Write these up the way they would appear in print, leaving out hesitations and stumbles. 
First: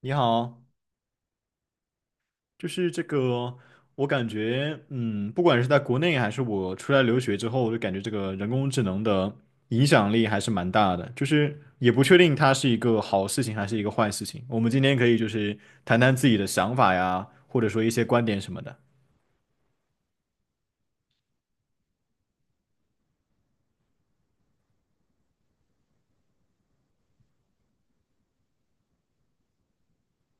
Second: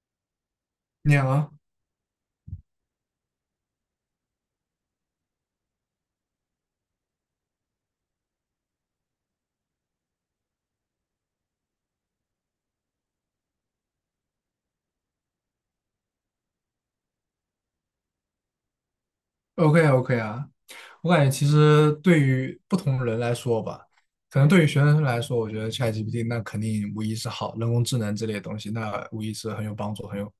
你好，你好啊就是这个，我感觉，不管是在国内还是我出来留学之后，我就感觉这个人工智能的影响力还是蛮大的，就是也不确定它是一个好事情还是一个坏事情。我们今天可以就是谈谈自己的想法呀，或者说一些观点什么的。，OK OK 啊，我感觉其实对于不同人来说吧，可能对于学生来说，我觉得 ChatGPT 那肯定无疑是好，人工智能之类的东西，那无疑是很有帮助、很有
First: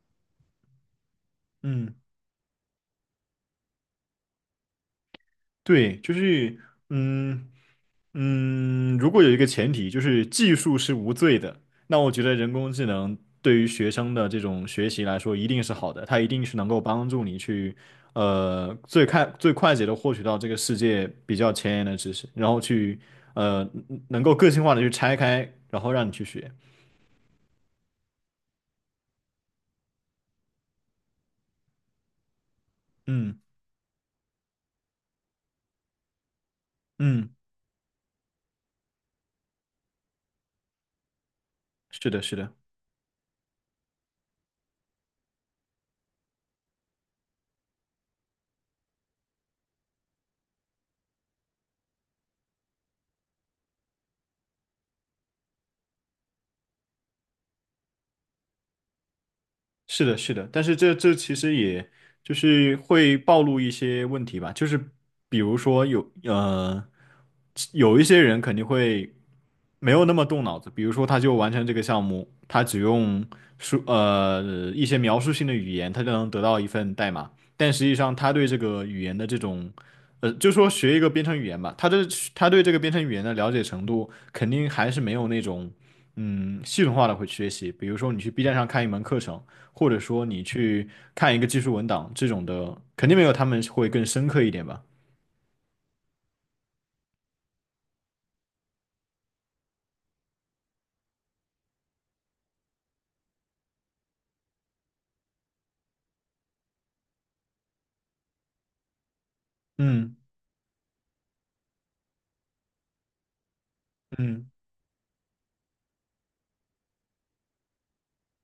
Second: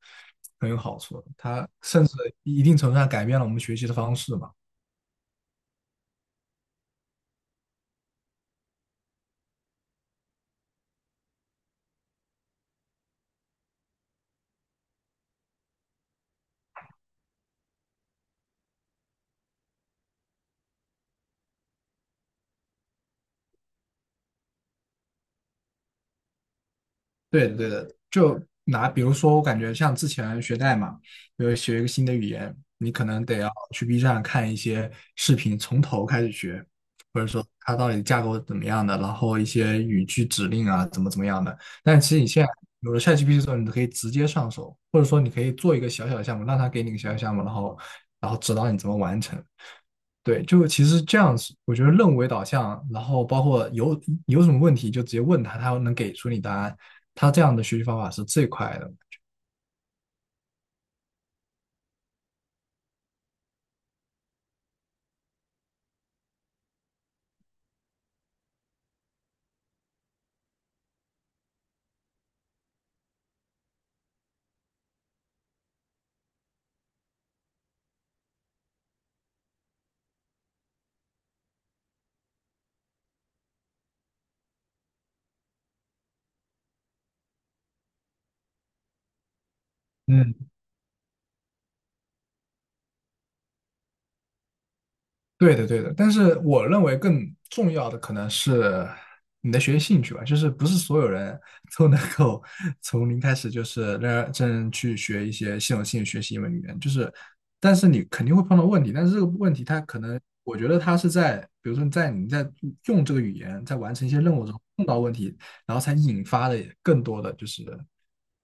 很有好处的。它嗯。甚至一定程度上改变了我们学习的方式嘛。对，就是嗯。如果有一个前提，就是技术是无罪的，那我觉得人工智能对于学生的这种学习来说，一定是好的，它一定是能够帮助你去，最快捷的获取到这个世界比较前沿的知识，然后去，呃，能够个性化的去拆开，然后让你去学。对的，对的，就拿比如说，我感觉像之前学代码，比如学一个新的语言，你可能嗯得要去 B 站看一些视频，从头开始学，或者嗯，说它到底架构怎么样的，然后一些语句指令啊，怎么样的。但是其的，实你是现在的。有了 ChatGPT 之后，你可以直接上手，或者说你可以做一个小小的项目，让它给你一个小小项目，然后指导你怎么完成。对，就其实这样子，我觉得任务为导向，然后包括有什么问题就直接问他，他能给出你答案。他这样的学习方法是最快的。是的，是的，但是这其实也就是会暴露一些问题吧，就是比如说有一些人肯定会没有那么动脑子，比如说他就完成这个项目，他只用说一些描述性的语言，他就能得到一份代码，但实际上他对这个语言的这种就说学一个编程语言吧，他对这个编程语言的了解程度肯定还是没有那种。嗯，系统化的会学习，比如说你去 B 站上看一门课程，或者说你嗯。去看一个技术文档，这种的肯定没有他们会更深刻一点吧。对的，对的，但是我认为更重要的可能是你的学习兴趣吧，就是不是所有人 都能够 从零开始就是认真去学一些系统性学习一门语言，就是，但是你肯定会碰到问题，但是这个问题它可嗯能，我觉得它是在，比如说在你在用这个语言在完成一些任务嗯，中碰到问题，然后才引发的更多的就是，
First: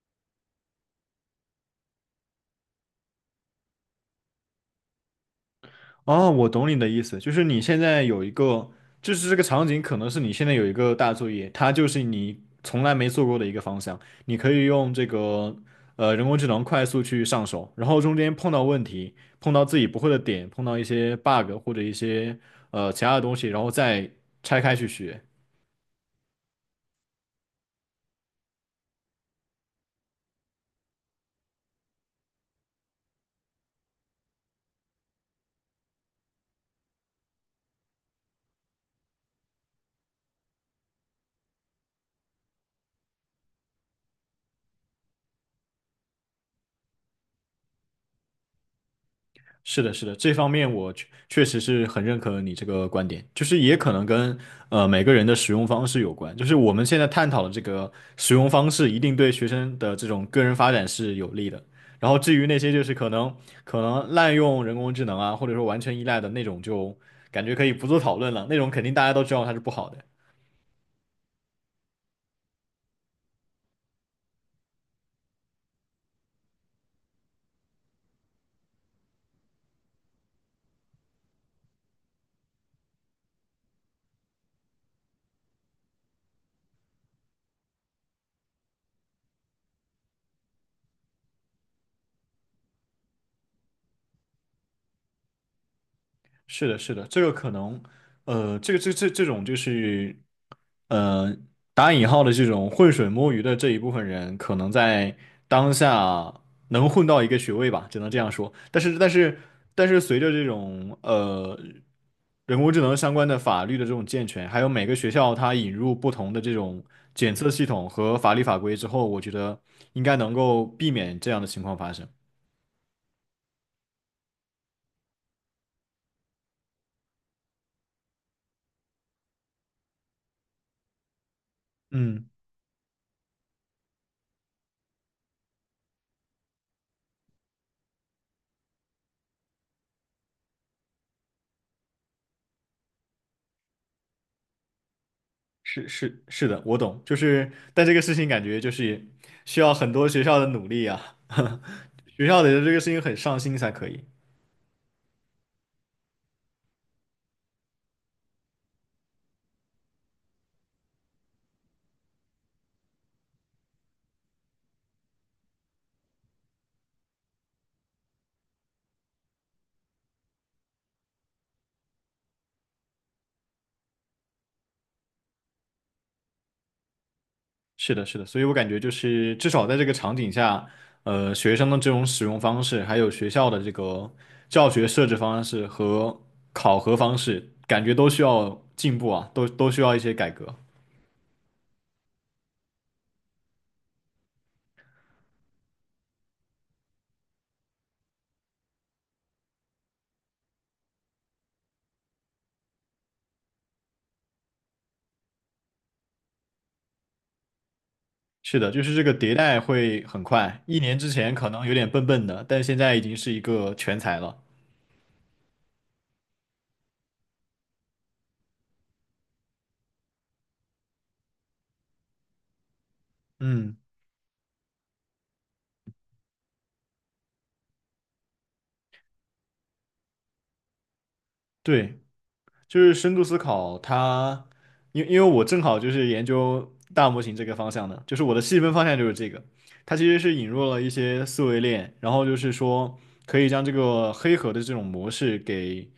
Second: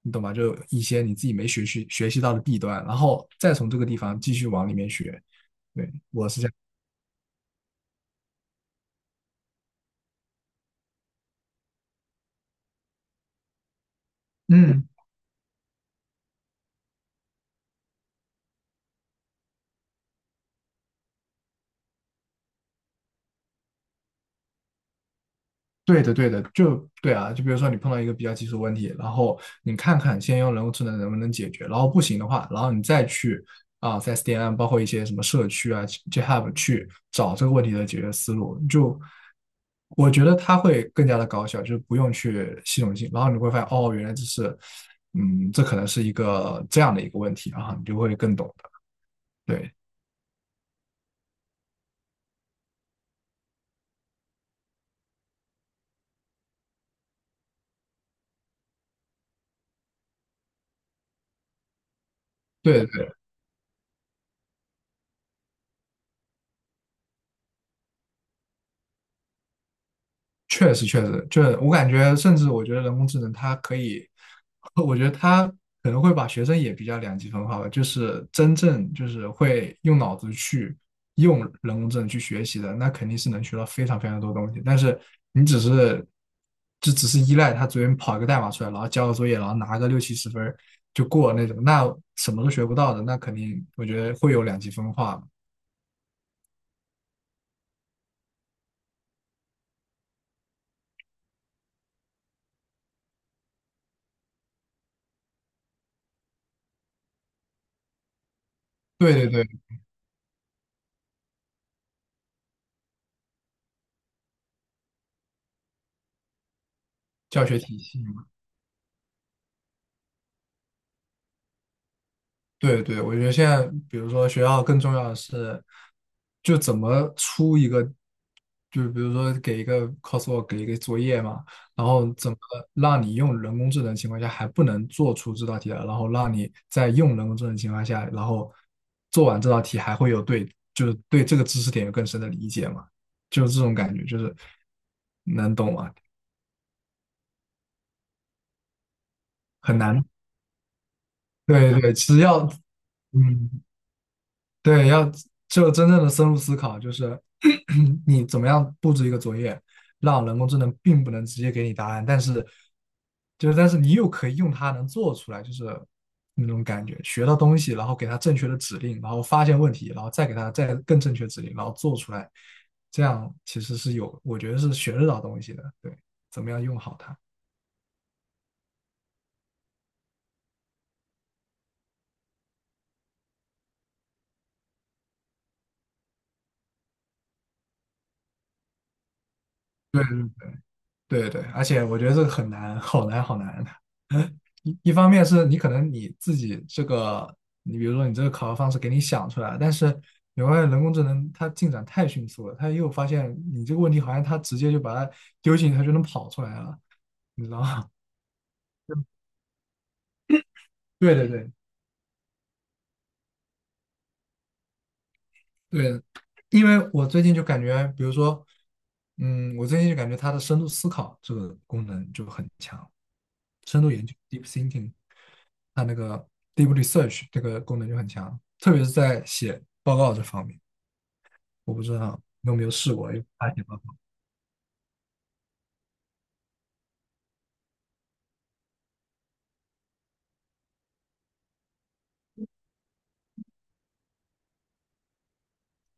你懂吧？就一些你自己没学习到的弊端，然后再从这个地方继续往里面学，对，我哦，是这我样。懂你的意思，就是你现在有一个，就是这个场景可能是你现在有一个大作业，它就是你从来没做过的一个方向，你可以嗯，用这个人工智能快速去上手，然后中间碰到问题，碰到自己不会的点，碰到一些 bug 或者一些其他的东西，然后再拆开去学。对的，对的，就对啊，就比如说你碰到一个比较棘手问题，然后你看看先用人工智能能不能解决，然后不行的话，然后你再去啊，在 SDN 包括一些什么社区啊、GitHub 去找这个问题的解决思路，就我觉得它会更加的高效，就是不用去系统性，然后你会发现哦，原来这是，嗯，这可能是一个这样的一个问题，然后你就会更懂的，对，是的，是的，这方面我确实是很认可你这个观点，就是也可能跟每个人的使用方式有关，就是我们现在探讨的这个使用方式，一定对学生的这种个人发展是有利的。然后至于那些就对是可对。能可能滥用人工智能啊，或者说完全依赖的那种，就感觉可以不做讨论了，那种肯定大家都知道它是不好的。确实确实，就是我感觉，甚至我觉得人工智能它可以，我觉得它可能会把学生也比较两极分化吧，就是真正就是会用脑子去用人工智能去学习的，那肯定是能学到非常非常多东西。但是你只是就只是依赖它随便跑一个代码出来，然后交个作业，然后拿个六七十分儿就过那种，那什么都学不到的，那肯定我觉得会有两极分化。是的，是的，这个可能，这种就是，呃，打引号的这种浑水摸鱼的这一部分人，可能在当下能混到一个学位吧，只能这样说。但是，但对是，对对，但是，随着这种人工智能相关的法律的这种健全，还有每个学校它引入不同的这种检教测学系体统系。和法律法规之后，我觉得应该能够避免这样的情况发生。对对，我觉得现在，比如说学校更重要的是，就怎么出一个，就比如说给一个 coursework，给一个作业嘛，然后嗯。怎么让你用人工智能情况下还不能做出这道题来，然后让你在用人工智能情况下，然后做完这道题还会有对，就是对这个知识点有更深的理解嘛，就是这种感觉，就是能懂是吗？是是的，我懂，就是但这个事情感觉就是需要很很难。多学校的努力啊，对对，只学要，校得对这个事情很上嗯，心才可以。对，要就真正的深入思考，就是 你怎么样布置一个作业，让人工智能并不能直接给你答案，但是就是但是你又可以用它能做出来，就是那种感觉，学到东西，然后给它正确的指令，然后发现问题，然后再给它再更正确指令，然后做出来，这样其实是有，我觉得是学得到东西的。对，怎么样用好它？是的，是的，所以我感觉就是至少在这个场景下，学生的这种使用方式，还有学校的这个教学设置方式和考核方式，感觉都需要进步啊，都需要一些改对。革。对对，而且我觉得这个很难，好难，好难。的。一方面是你可能你自己这个，你比如说你这个考核方式给你想出来，但是你会发现人工智能它进展太迅速了，它又发现你这个问题好像它直接就把它丢进去，它就能跑出来了，你知道吗？是的，就是这个迭代会很快，一年 之对对前可对，能有点笨笨的，但现在已经是一个全才了。对，因为我最近就感觉，比如说，我最近就感觉它的深度思考这个功能就很强，嗯，深度研究 （deep thinking），它那个 deep research 这个功能就很强，特别是在写报告这方面。我不知对。道你有没有就是试过，深度用思它写报考告。它，因为我正好就是研究大模型这个方向的，就是我的细分方向就是这个。它其实是引入了一些思维链，然后就是说可以将这个黑盒的这种模式给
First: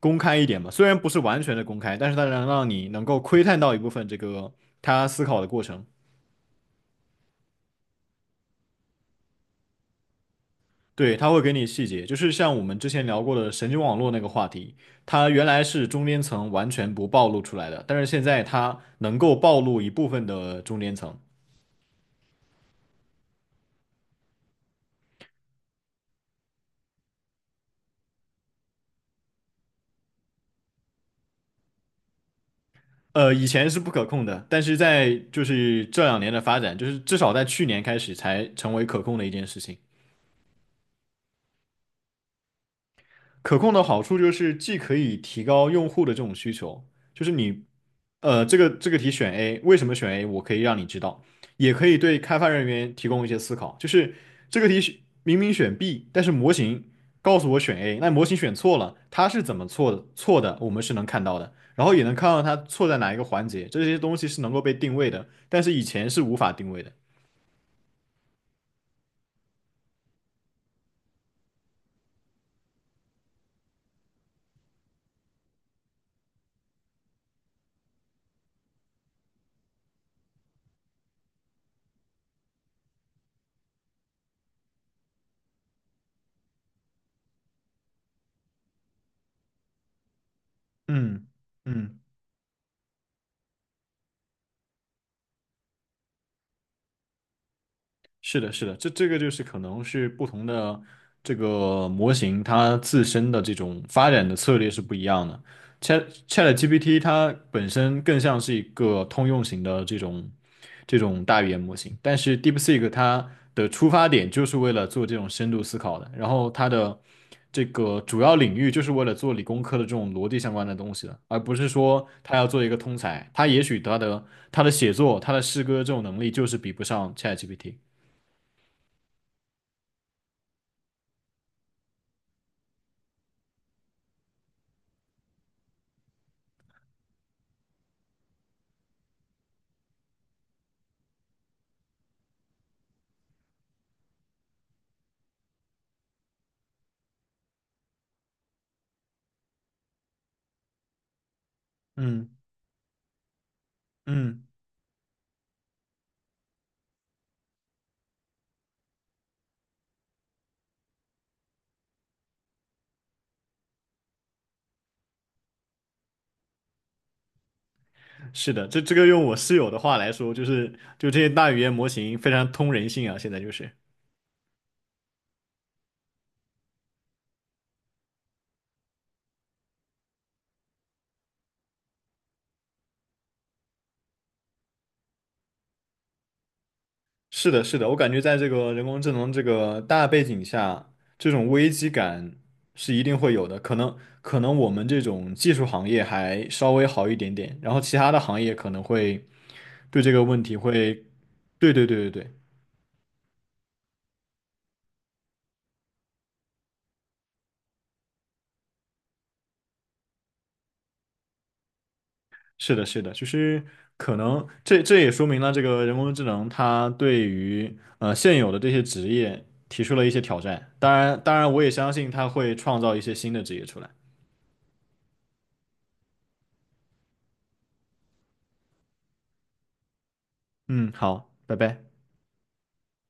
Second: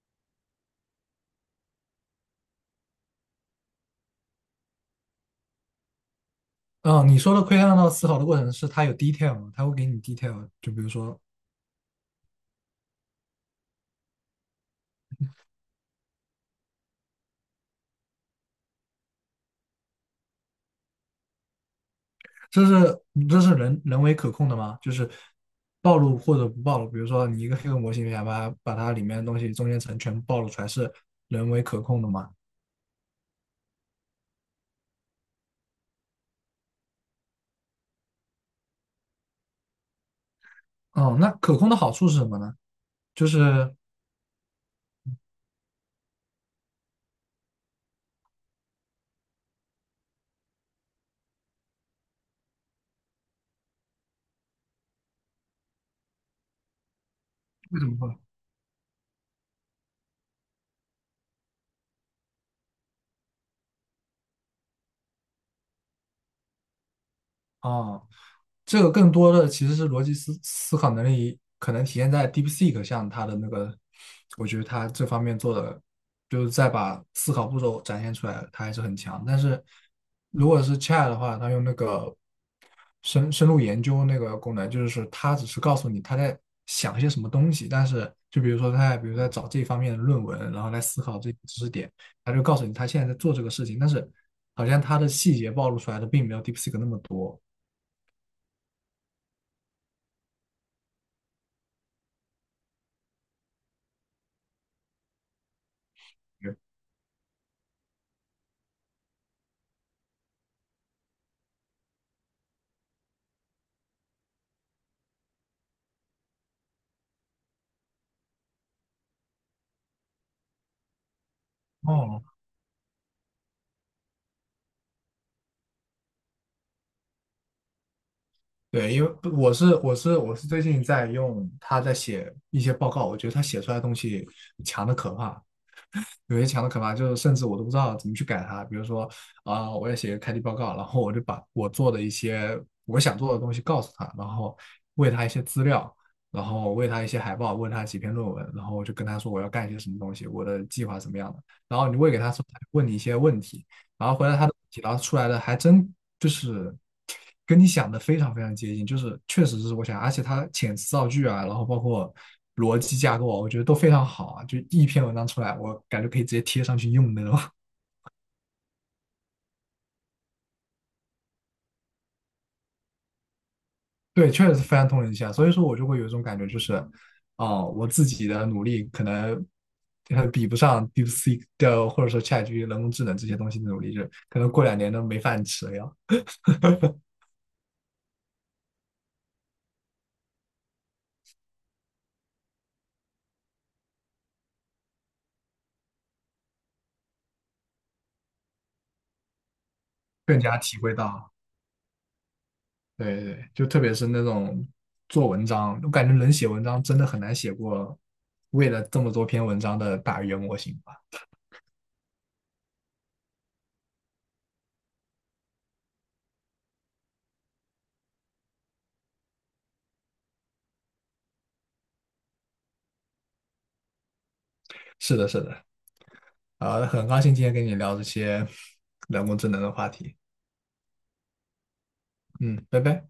公开一点嘛，虽然不是完全的公开，但是它能让你能够窥探到一部分这个他思考的过程。嗯，你说的窥探到思考的过程是它有 detail 吗？它会给你 detail，就比如对，说它会给你细节，就是像我们之前聊过的神经网络那个话题，它原来是中间层完全不暴露出来的，但是现在它能够暴露一部分的中间层。这是这是人为可控的吗？就是暴露或者不暴露，比如说你一个黑客模型，你想把它里面的东西中间层全部暴露出来，是人为可控的吗？呃，以前是不可控的，但是在就是这两年的发展，就是至少在去年开始才成为可控的一件事情。哦，那可控的好处是什么呢？就可控是的好处就是既可以提高用户的这种需求，就是你，这个题选 A,为什么选 A？我可以让你知道，也可以对开发人员提供一些思考。就是这个题明明选 B,但是模型告诉我选 为什么 A,那会？模型选错了，它是怎么错的？错的，我们是能看到的，然后也能看到它错在哪一个环节，这些东西是能够被定位的，但是以前是无法定位的。哦这个更多的其实是逻辑思考能力，可能体现在 DeepSeek 像它的那个，我觉得它这方面做的，就是在把思考步骤展现出来，它还是很强。但是如果是 Chat 的话，它用那个深入研究那个功能，就是说它只是告诉你它在想一些什么东西，但是就比如说它在比如在找这方面的论文，然后来思考嗯这些知识点，嗯。它就告诉你它现在在做这个事情，但是好像它的细节暴露出来的并没有 DeepSeek 那么多。是的，是的，这个就是可能是不同的这个模型，它自身的这种发展的策略是不一样的。ChatGPT 它本身更像是一个通用型的这种大语言模型，但是 DeepSeek 它的出发点就是为了做这种深度思考的，然后它的这个主要领域就是为了做理工科的这种逻辑相关的东西的，而不是说哦，它要做一个通才。它也许它的写作、它的诗歌这种能力就是比不上 ChatGPT。对，因为我是最近在用他在写一些报告，我觉得他写出来的东西强的可怕，有些强的可怕，就是甚至我都不知道怎么去改它。比如说啊、我要写个开题报告，然后我就把我做的一些我想做的东西告诉他，然后喂他一些资料，然后喂他一些海报，问他几篇论文，然后我就跟他说我要干一些什么东西，我的计划怎么样的。然后你喂给嗯他说，他就问你一些问题，然后回来，他嗯，的问题，然后出来的还真就是跟你想的非常非常接近，就是确实是我想，而且他遣词造句啊，然后包括逻辑架构啊，我觉得都非常好啊，就一篇文章出来，我感觉可以直接贴上去用的那种。是的，这个用我室友的话来说，就是就这些大语言模型非常通人性啊，现在就是。对，确实是非常通人性啊，所以说我就会有一种感觉，就是哦、我自己的努力可能。比不上 DeepSeek 的，或者说 ChatG p t 人工智能这些东西的努力，就可能过两年都没饭吃了要，是的，是的，我感觉在这个人工智能这个大背景下，这种危机感是一定会有的。可能我们这种技术行业还稍微好一点点，然后其他的行业可能会对这个更问题加体会会，到。对对对对对。对对，就特别是那种做文章，我感觉能写文章真的很难写过为了这么多篇文章的大语言模型吧。是的，是的，就是可能这也说明了这个人工智能它对于现有的这些职业提出了一些挑战。当然，当然我也相信它会创造一些新的职业出来。是的，是的，啊，很高兴今天跟你聊这些 人工智能的话题。嗯，好，拜拜。嗯，拜拜。